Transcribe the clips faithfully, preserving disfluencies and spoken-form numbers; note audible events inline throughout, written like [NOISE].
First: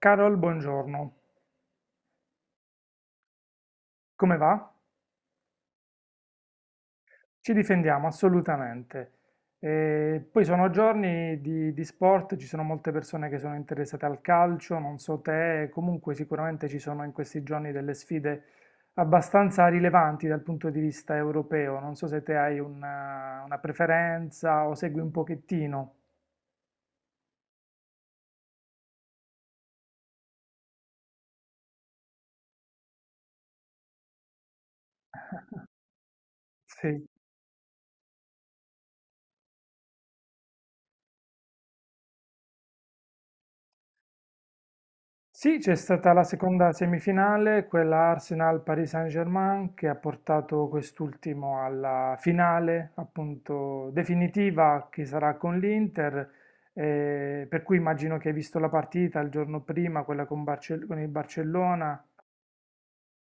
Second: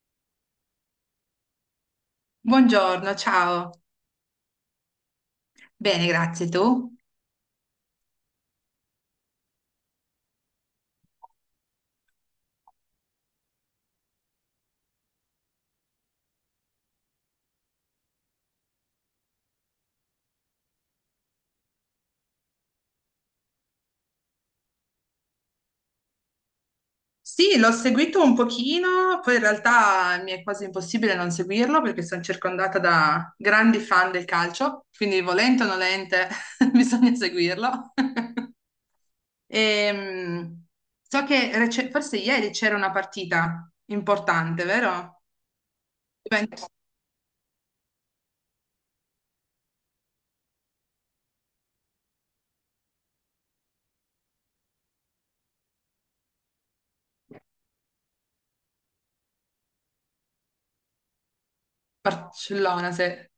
Carol, buongiorno. Buongiorno, ciao. Come va? Bene, grazie. Tu? Ci difendiamo assolutamente. E poi sono giorni di, di sport, ci sono molte persone che sono interessate al calcio, non so te, comunque sicuramente ci sono in questi giorni delle sfide abbastanza rilevanti dal punto di vista europeo. Non so se te hai una, una preferenza o segui un pochettino. Sì, l'ho seguito un pochino, poi in realtà mi è quasi impossibile non seguirlo perché sono circondata da grandi fan del calcio, quindi volente o nolente [LAUGHS] Sì. bisogna seguirlo. [LAUGHS] Ehm, so che rece- forse ieri c'era una partita importante, vero? Sì, c'è stata la Juventus- seconda semifinale, quella Arsenal-Paris Saint-Germain, che ha portato quest'ultimo alla finale, appunto, definitiva, che sarà con l'Inter, eh, per cui immagino che hai visto la partita il giorno prima, quella con, Barce- con il Barcellona, Barcellona, se...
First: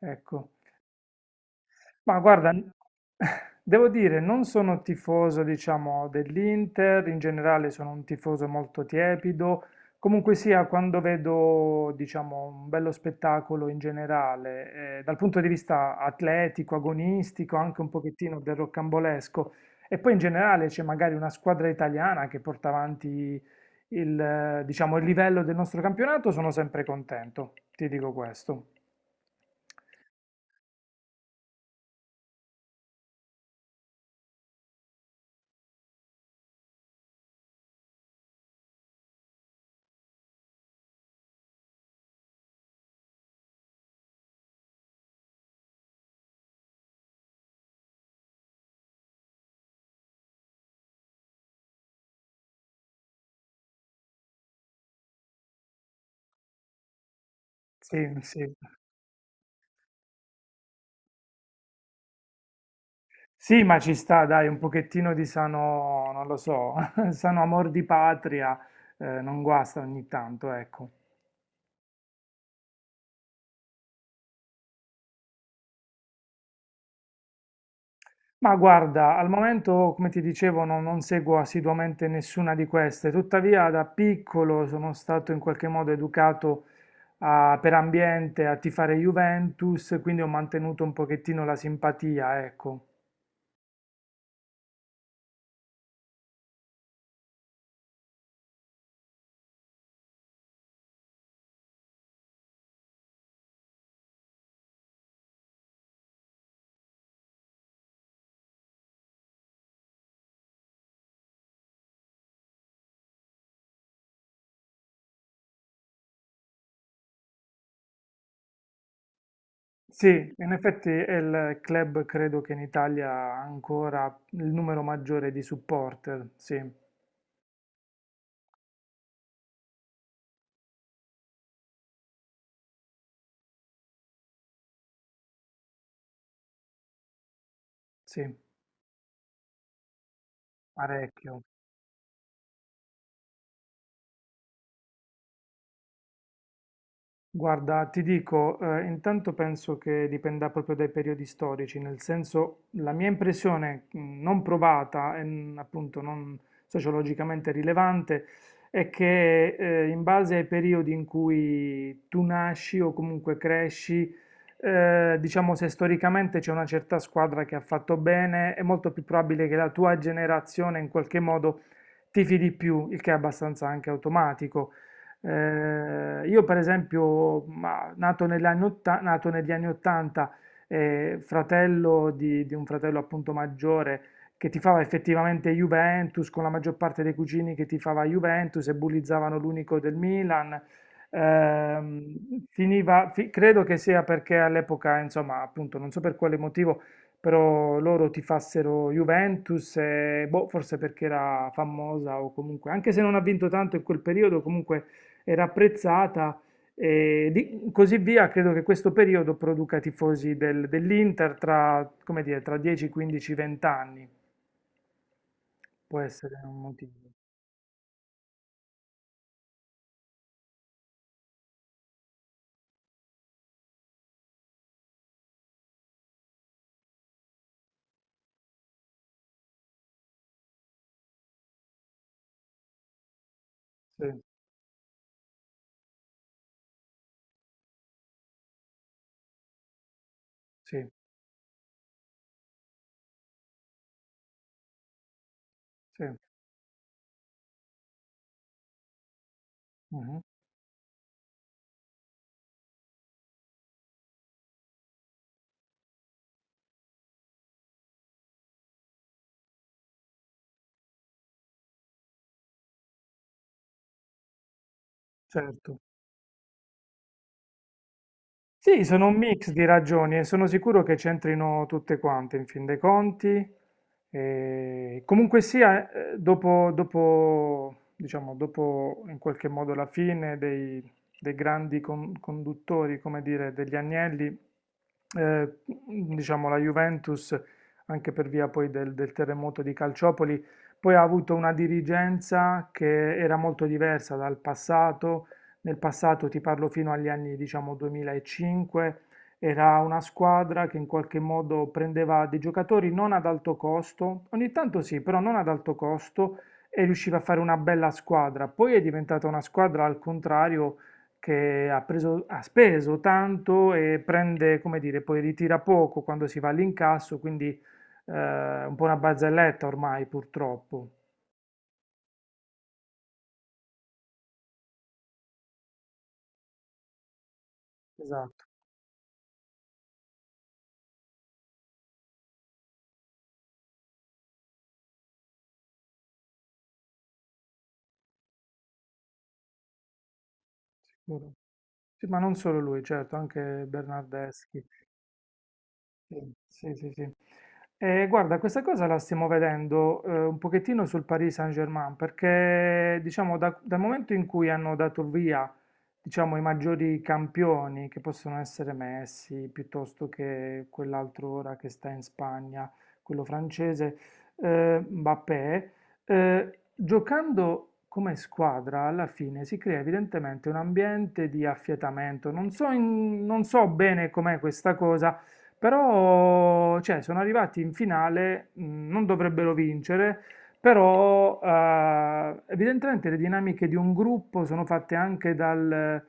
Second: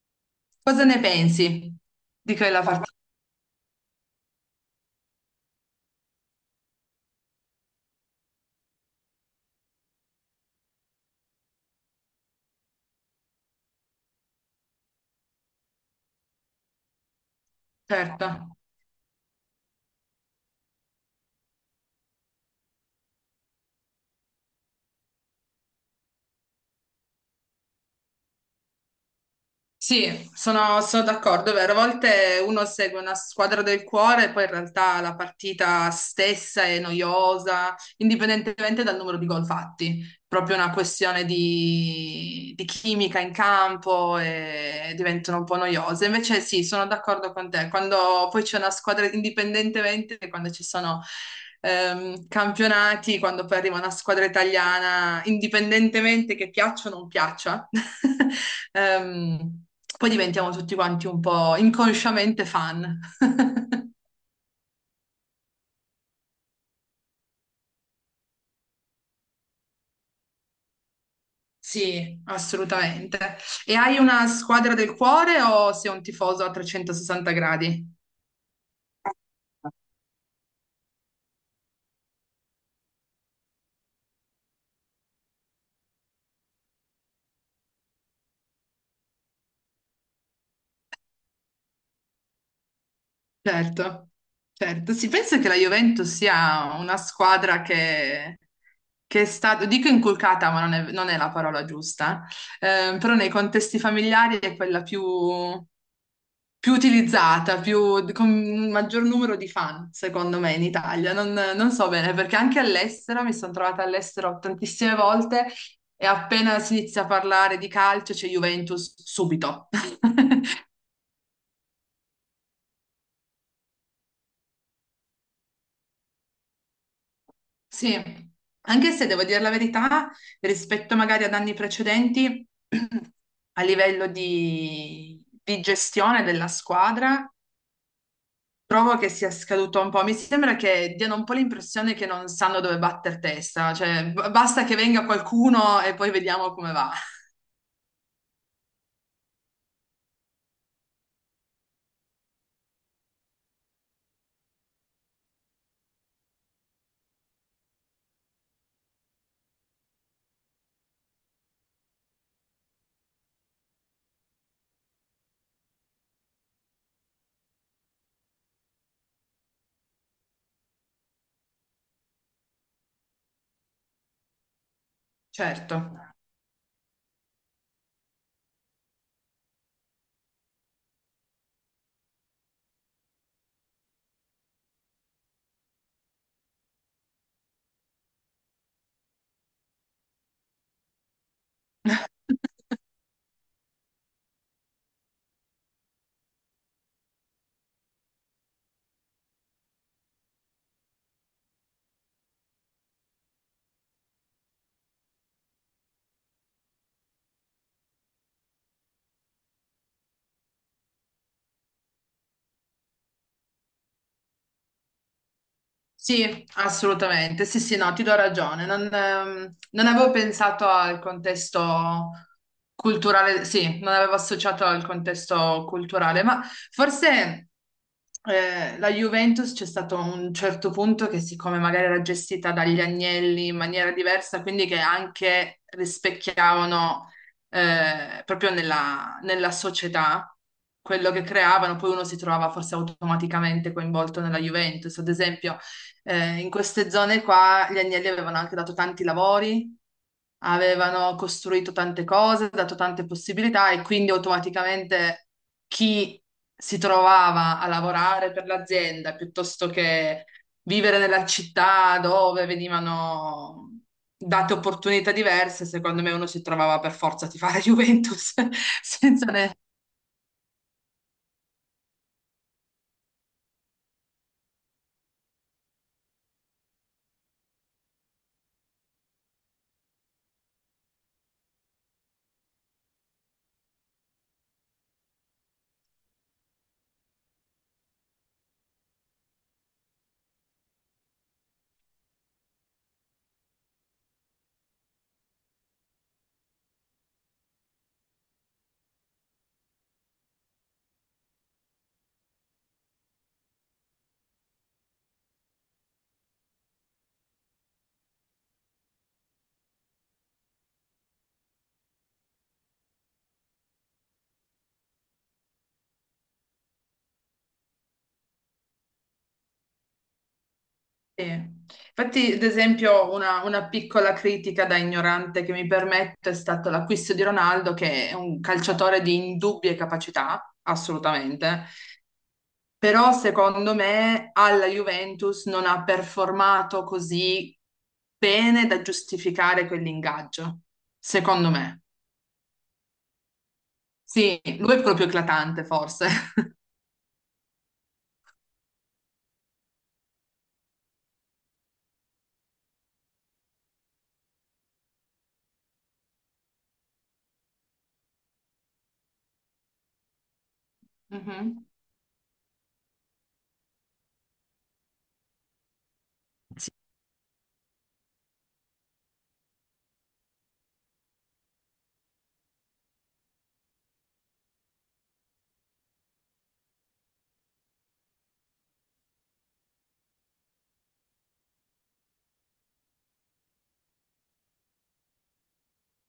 ecco. Cosa ne pensi Ma di guarda, quella n- partita? [LAUGHS] devo dire, non sono tifoso, diciamo, dell'Inter, in generale sono un tifoso molto tiepido. Comunque sia, quando vedo, diciamo, un bello spettacolo in generale, eh, dal punto di vista atletico, agonistico, anche un Certo. pochettino del rocambolesco, e poi in generale c'è magari una squadra italiana che porta avanti il, eh, diciamo, il livello del nostro campionato, sono sempre contento, ti dico questo. Sì, sono, sono d'accordo, è vero. A volte uno segue una squadra del cuore e poi in realtà la partita stessa è noiosa, indipendentemente dal numero di gol fatti proprio una questione di, di chimica in campo e diventano un po' noiose. Invece sì, sono d'accordo con te. Quando poi c'è una squadra, indipendentemente, quando ci sono ehm, campionati, quando poi arriva una squadra italiana, indipendentemente che piaccia o non piaccia, Sì, sì. [LAUGHS] ehm, poi diventiamo tutti quanti un po' inconsciamente fan. Sì, ma [LAUGHS] ci sta, dai, un pochettino di sano, non lo so, [LAUGHS] sano amor di patria, eh, non guasta ogni tanto, ecco. Sì, assolutamente. E hai una squadra del cuore o sei un tifoso a trecentosessanta gradi? Ma guarda, al momento, come ti dicevo, non, non seguo assiduamente nessuna di queste, tuttavia da piccolo sono stato in qualche modo educato a- per ambiente a tifare Juventus, quindi ho mantenuto un pochettino la simpatia, ecco. Certo, certo. Si pensa che la Juventus sia una squadra che, che è stata, dico inculcata, ma non è, non è la parola giusta, eh, però nei contesti familiari è quella più, più utilizzata, più, con un maggior numero di fan, secondo me, in Italia. Non, non so bene, perché anche all'estero, mi sono trovata all'estero tantissime volte e appena si inizia a parlare di calcio c'è Juventus subito. [LAUGHS] Sì, in effetti è il club credo che in Italia ha ancora il numero maggiore di supporter, sì, Sì, anche se devo dire la verità, rispetto magari ad anni precedenti, [CLEARS THROAT] a livello di, di gestione della squadra, sì. trovo che sia scaduto un po'. Mi sembra che diano un po' Parecchio. l'impressione che non sanno dove batter testa, cioè b- basta che venga qualcuno e poi vediamo come va. Guarda, ti dico, eh, intanto penso che dipenda proprio dai periodi storici, nel senso la mia impressione mh, non provata e mh, appunto non sociologicamente rilevante è che eh, in base ai periodi in cui tu nasci o comunque cresci, eh, diciamo se storicamente c'è una certa squadra che ha fatto bene, è molto più probabile che la tua generazione in qualche modo tifi di più, il che è abbastanza anche automatico. Certo. Eh, io per esempio, ma, nato negli anni otta- nato negli anni ottanta, eh, fratello di, di un fratello appunto maggiore che tifava effettivamente Juventus, con la maggior parte dei cugini che tifava Juventus e bullizzavano l'unico del Milan. Ehm, [LAUGHS] finiva, fi- credo che sia perché all'epoca, insomma, appunto, non so per quale motivo, però loro tifassero Juventus, e, boh, forse perché era famosa o comunque, anche se non ha vinto tanto in quel periodo, comunque era apprezzata e di- così via. Credo che questo periodo produca tifosi del- dell'Inter tra, come dire, tra dieci, quindici, venti anni. Può essere Sì, un motivo. assolutamente. Sì, sì, no, ti do ragione. Non, ehm, non avevo pensato al contesto culturale, sì, non avevo associato al contesto culturale, ma forse eh, la Juventus c'è stato un certo punto che, siccome magari era gestita dagli Agnelli in maniera Sì, diversa, quindi che anche rispecchiavano eh, proprio nella, nella società sì, quello che creavano, poi uno si trovava forse automaticamente coinvolto nella Juventus, ad esempio sì. eh, in queste zone qua gli Agnelli avevano anche dato tanti lavori, Mhm. avevano costruito tante cose, dato tante possibilità e quindi automaticamente chi si trovava a lavorare per l'azienda piuttosto che vivere nella città dove venivano date opportunità diverse, Certo. secondo me uno si trovava per forza a tifare Juventus [LAUGHS] Sì, sono un senza, mix ne- di ragioni e sono sicuro che c'entrino tutte quante in fin dei conti. E comunque sia, eh, dopo, dopo, diciamo, dopo in qualche modo la fine dei, dei grandi con- conduttori, come dire, degli Agnelli, eh, diciamo, la Juventus, anche per via poi del, del terremoto di Calciopoli, poi ha avuto una dirigenza che era molto diversa dal passato. Nel passato, ti parlo fino agli anni diciamo duemilacinque, era una squadra che in qualche modo prendeva dei giocatori non ad alto costo, ogni tanto sì, però non ad alto costo e riusciva a fare una bella squadra. Poi è diventata una squadra al contrario che ha preso- ha speso tanto e prende, come dire, poi ritira poco quando si va all'incasso, quindi eh, un po' una barzelletta ormai purtroppo. Sì. Infatti, ad esempio, una, una piccola critica da ignorante che mi permetto è stato l'acquisto di Ronaldo, che è un Esatto. calciatore di indubbie capacità, assolutamente, però secondo me alla Juventus non ha performato così bene da giustificare quell'ingaggio, Muro. secondo me. Sì, ma non solo lui, certo, anche Sì, Bernardeschi. lui è proprio eclatante, forse. Sì, sì, sì. Sì. Eh, guarda, questa cosa la stiamo vedendo eh, un pochettino sul Paris Saint-Germain, perché diciamo da- dal momento in cui hanno dato via, diciamo, i maggiori campioni, che possono essere Messi, piuttosto che quell'altro ora che [LAUGHS] sta in Spagna, quello francese, eh, Mbappé, eh, Mhm. giocando come squadra alla fine si crea evidentemente un ambiente di affiatamento. Non so, in- non so bene com'è questa cosa però, cioè, sono arrivati in finale, mh, non dovrebbero vincere, però eh, evidentemente le dinamiche di un gruppo sono fatte anche dal,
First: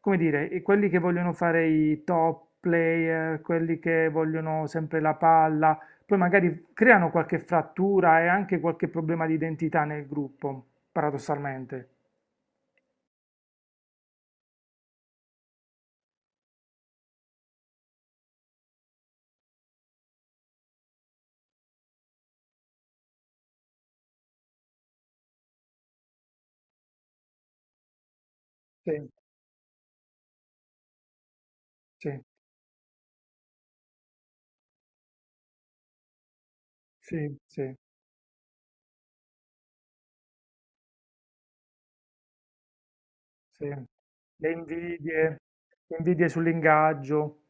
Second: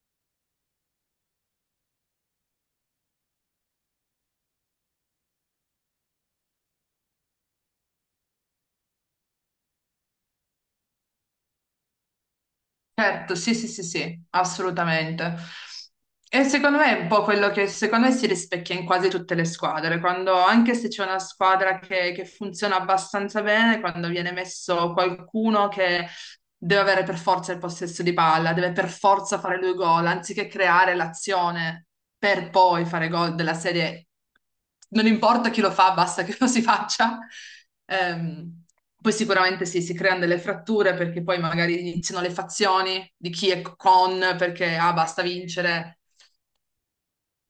come dire, i- quelli che vogliono fare i top player, quelli che vogliono sempre la palla, poi magari creano qualche frattura e anche qualche problema di identità nel gruppo, paradossalmente. Certo, sì, sì, sì, sì, assolutamente. E secondo me è un po' quello che secondo me si rispecchia in quasi tutte le squadre, quando anche se c'è una squadra che, che funziona abbastanza bene, quando viene messo qualcuno che deve avere per forza il possesso di palla, deve per Sì, forza fare lui gol, anziché creare l'azione sì, per poi fare gol della serie. Non importa chi lo fa, basta che [LAUGHS] lo si faccia. sì, sì, Ehm, poi sicuramente sì, si creano delle fratture perché poi magari iniziano le fazioni di chi è sì. con, Le perché ah, basta invidie, le vincere. invidie sull'ingaggio.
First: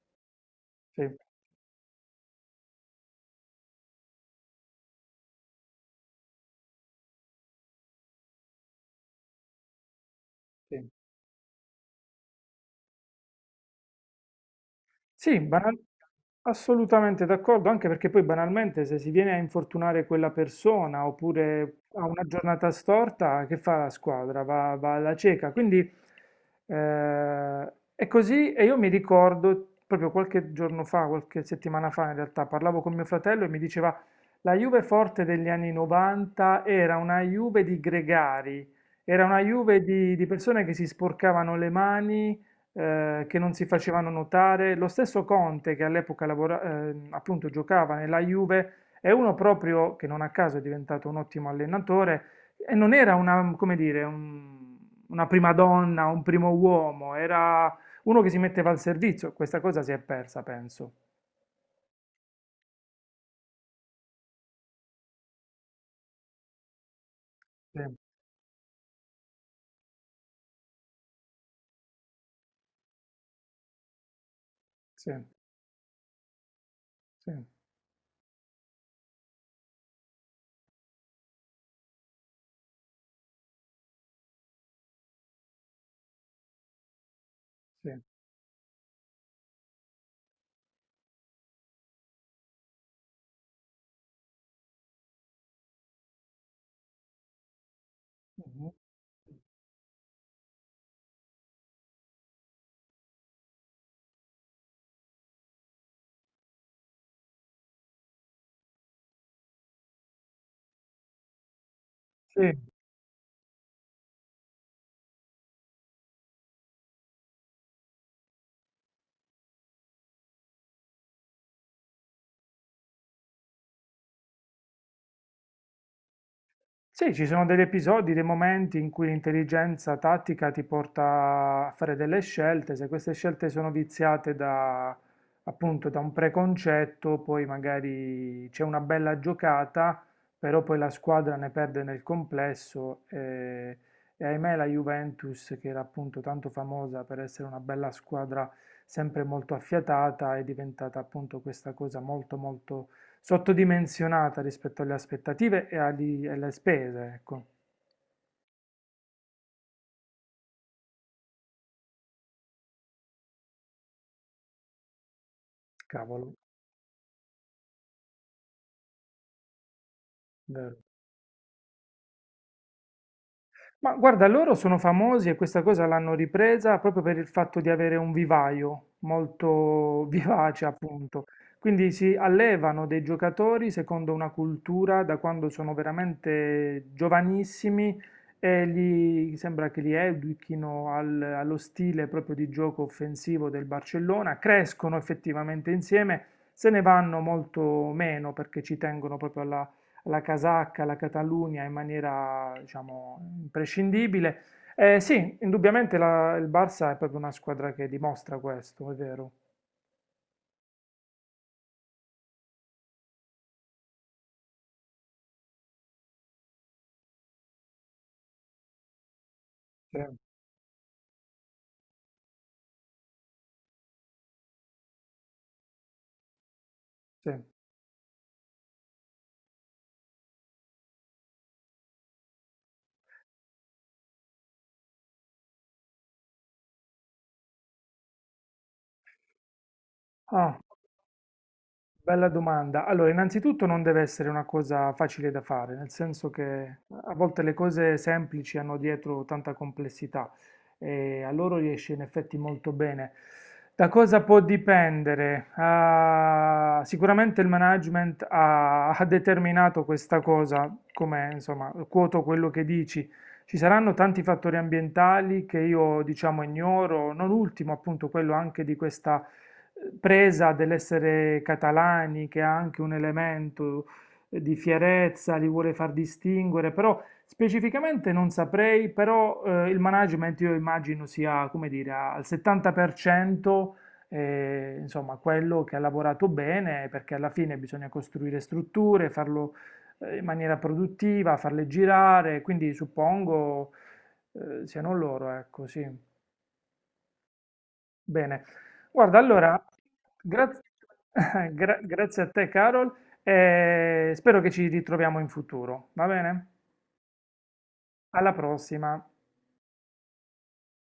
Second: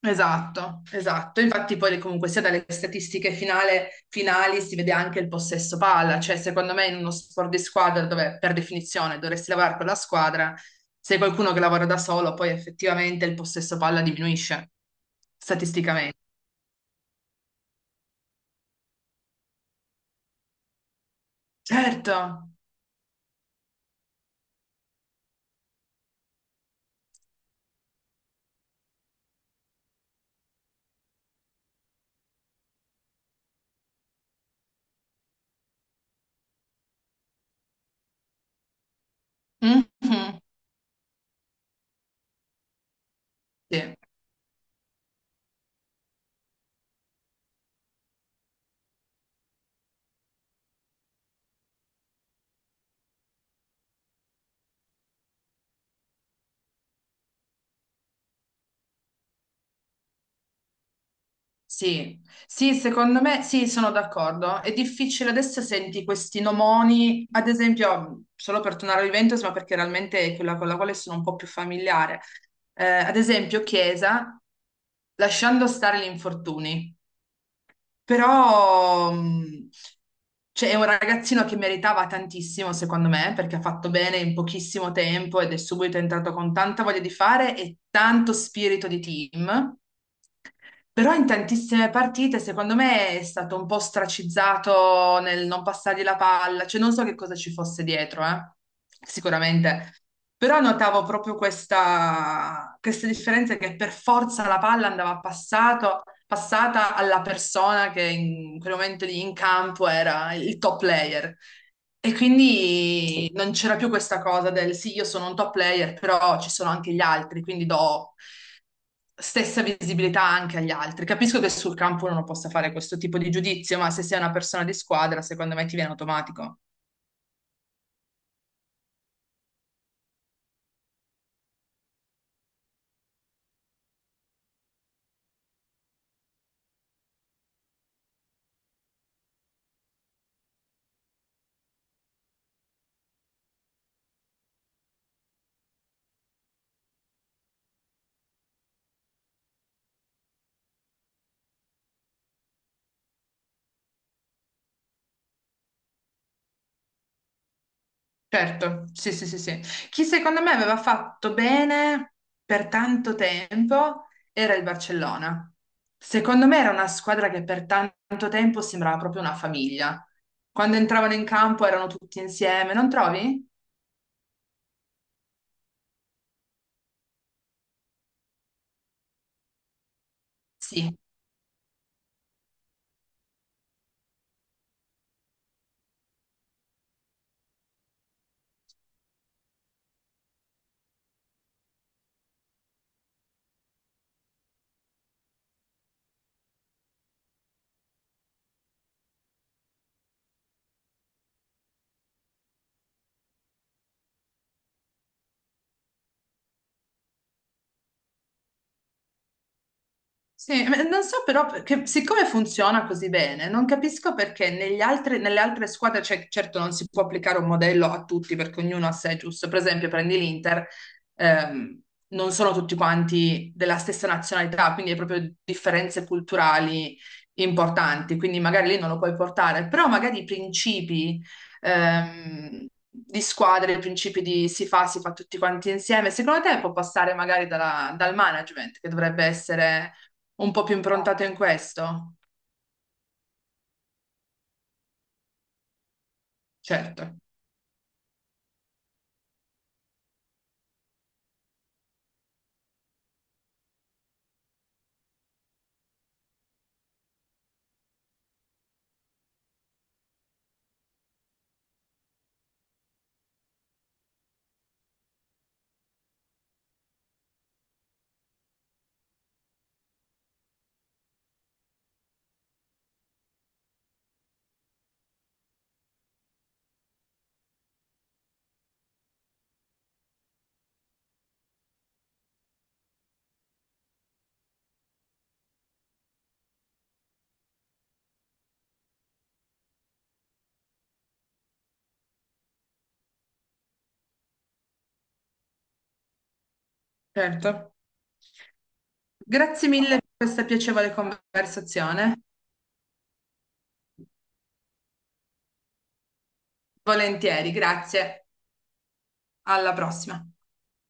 Esatto, Sì, esatto. Infatti poi comunque sia dalle statistiche finale- finali si vede anche il possesso palla, cioè secondo me in uno sport di squadra dove per definizione dovresti lavorare con la squadra, sì. se hai qualcuno che lavora da solo poi effettivamente il possesso palla diminuisce Sì, banal- statisticamente. assolutamente d'accordo, anche perché poi banalmente se si viene a infortunare quella persona oppure ha Certo. una giornata storta, che fa la squadra? Va, va alla cieca. Quindi eh, è così e io mi ricordo proprio qualche giorno fa, qualche settimana fa in realtà, parlavo con mio fratello e mi diceva la Juve forte degli anni novanta era una Juve di gregari. Era una Juve di, di Mhm. persone che si sporcavano le mani, eh, che non si Sì. facevano notare. Lo stesso Conte, che all'epoca lavora- eh, appunto giocava nella Juve, è uno proprio che non a caso è diventato un ottimo allenatore e non era una, come dire, un- una prima donna, un primo uomo, era uno che si metteva al servizio. Questa cosa si è persa, penso. Sì, sì, secondo me sì, sono d'accordo. È difficile adesso senti questi nomoni, ad Sì, esempio, solo per tornare al Juventus, ma perché realmente è quella con la quale sono un po' più familiare. Eh, ad esempio, Chiesa, sì, lasciando stare gli infortuni, sì, però mh, cioè, è un ragazzino che meritava tantissimo, secondo me, perché ha fatto bene in pochissimo tempo ed è subito entrato con tanta voglia di fare e sì. tanto spirito di team. Però in tantissime partite, secondo me, è stato un po' stracizzato nel non passargli la palla, cioè non so che cosa ci fosse dietro, eh, Mhm. sicuramente. Però notavo proprio questa, questa differenza che per forza la palla andava passato- passata alla persona che in quel momento lì in campo era il top player. E Sì, quindi non c'era più questa cosa del sì, io sono un top player, però ci sono anche gli altri, quindi do stessa visibilità anche agli altri. Capisco che sul campo uno non possa fare questo tipo di giudizio, ma se sei una persona di squadra, secondo me ti viene automatico. sì, ci sono degli episodi, dei momenti in cui l'intelligenza tattica ti porta a fare delle scelte, se queste scelte sono viziate da, appunto, da un preconcetto, poi magari c'è una bella giocata, però poi la squadra ne perde nel complesso e, e ahimè la Juventus, che era appunto tanto famosa per essere una bella squadra sempre molto affiatata, è diventata appunto questa cosa molto molto sottodimensionata rispetto alle aspettative e agli- alle spese, ecco, Certo, sì, sì, sì, sì. Chi secondo me aveva fatto bene per tanto tempo era il Barcellona. cavolo, Secondo me era una squadra che per tanto tempo sembrava proprio una famiglia. Quando vero. entravano in campo erano tutti insieme, non trovi? Ma guarda, loro sono famosi e questa cosa l'hanno ripresa proprio per il fatto di avere un vivaio molto [LAUGHS] vivace, Sì, appunto. Quindi si allevano dei giocatori secondo una cultura da quando sono veramente giovanissimi e gli sembra che li educhino al- allo stile proprio di gioco offensivo del Barcellona, crescono effettivamente insieme, se ne vanno molto meno perché ci tengono proprio alla la casacca, la Catalunya in maniera, diciamo, imprescindibile. Eh, sì, indubbiamente la- il Barça è proprio una squadra che dimostra questo, è vero. sì, ma non so però, perché- siccome funziona così bene, non capisco perché negli altri- nelle altre squadre, cioè, certo non si può applicare un modello a tutti perché ognuno ha sé giusto. Per esempio, Sì, prendi l'Inter, ehm, non sono tutti quanti della stessa nazionalità, quindi hai proprio differenze culturali sì. importanti, quindi magari lì non lo puoi portare, però magari i principi, ehm, di squadre, i principi di si fa, si fa tutti quanti insieme, secondo te può passare magari dalla- dal management, che dovrebbe essere un Ah. po' più improntato in questo? Bella domanda. Allora, innanzitutto non deve essere una cosa facile da fare, nel senso che Certo, a volte le cose semplici hanno dietro tanta complessità e a loro riesce in effetti molto bene. Da cosa può dipendere? Ah, sicuramente il management ha, ha determinato questa cosa, come insomma, quoto quello che dici. Ci saranno tanti fattori ambientali che io diciamo ignoro, non ultimo appunto quello anche di questa presa dell'essere catalani, che ha anche un elemento di fierezza, li vuole far distinguere, però specificamente non saprei, però eh, il management io immagino sia, come dire, a- al settanta per cento, eh, insomma, quello che ha lavorato bene, perché alla fine bisogna costruire strutture, farlo eh, in maniera produttiva, farle girare, quindi suppongo eh, siano loro, ecco, sì. certo. Bene, guarda, allora, Grazie mille per questa gra- piacevole [LAUGHS] gra- conversazione. grazie a te, Carol, e spero che ci ritroviamo in futuro, va bene? Volentieri, grazie. Alla prossima. Alla prossima.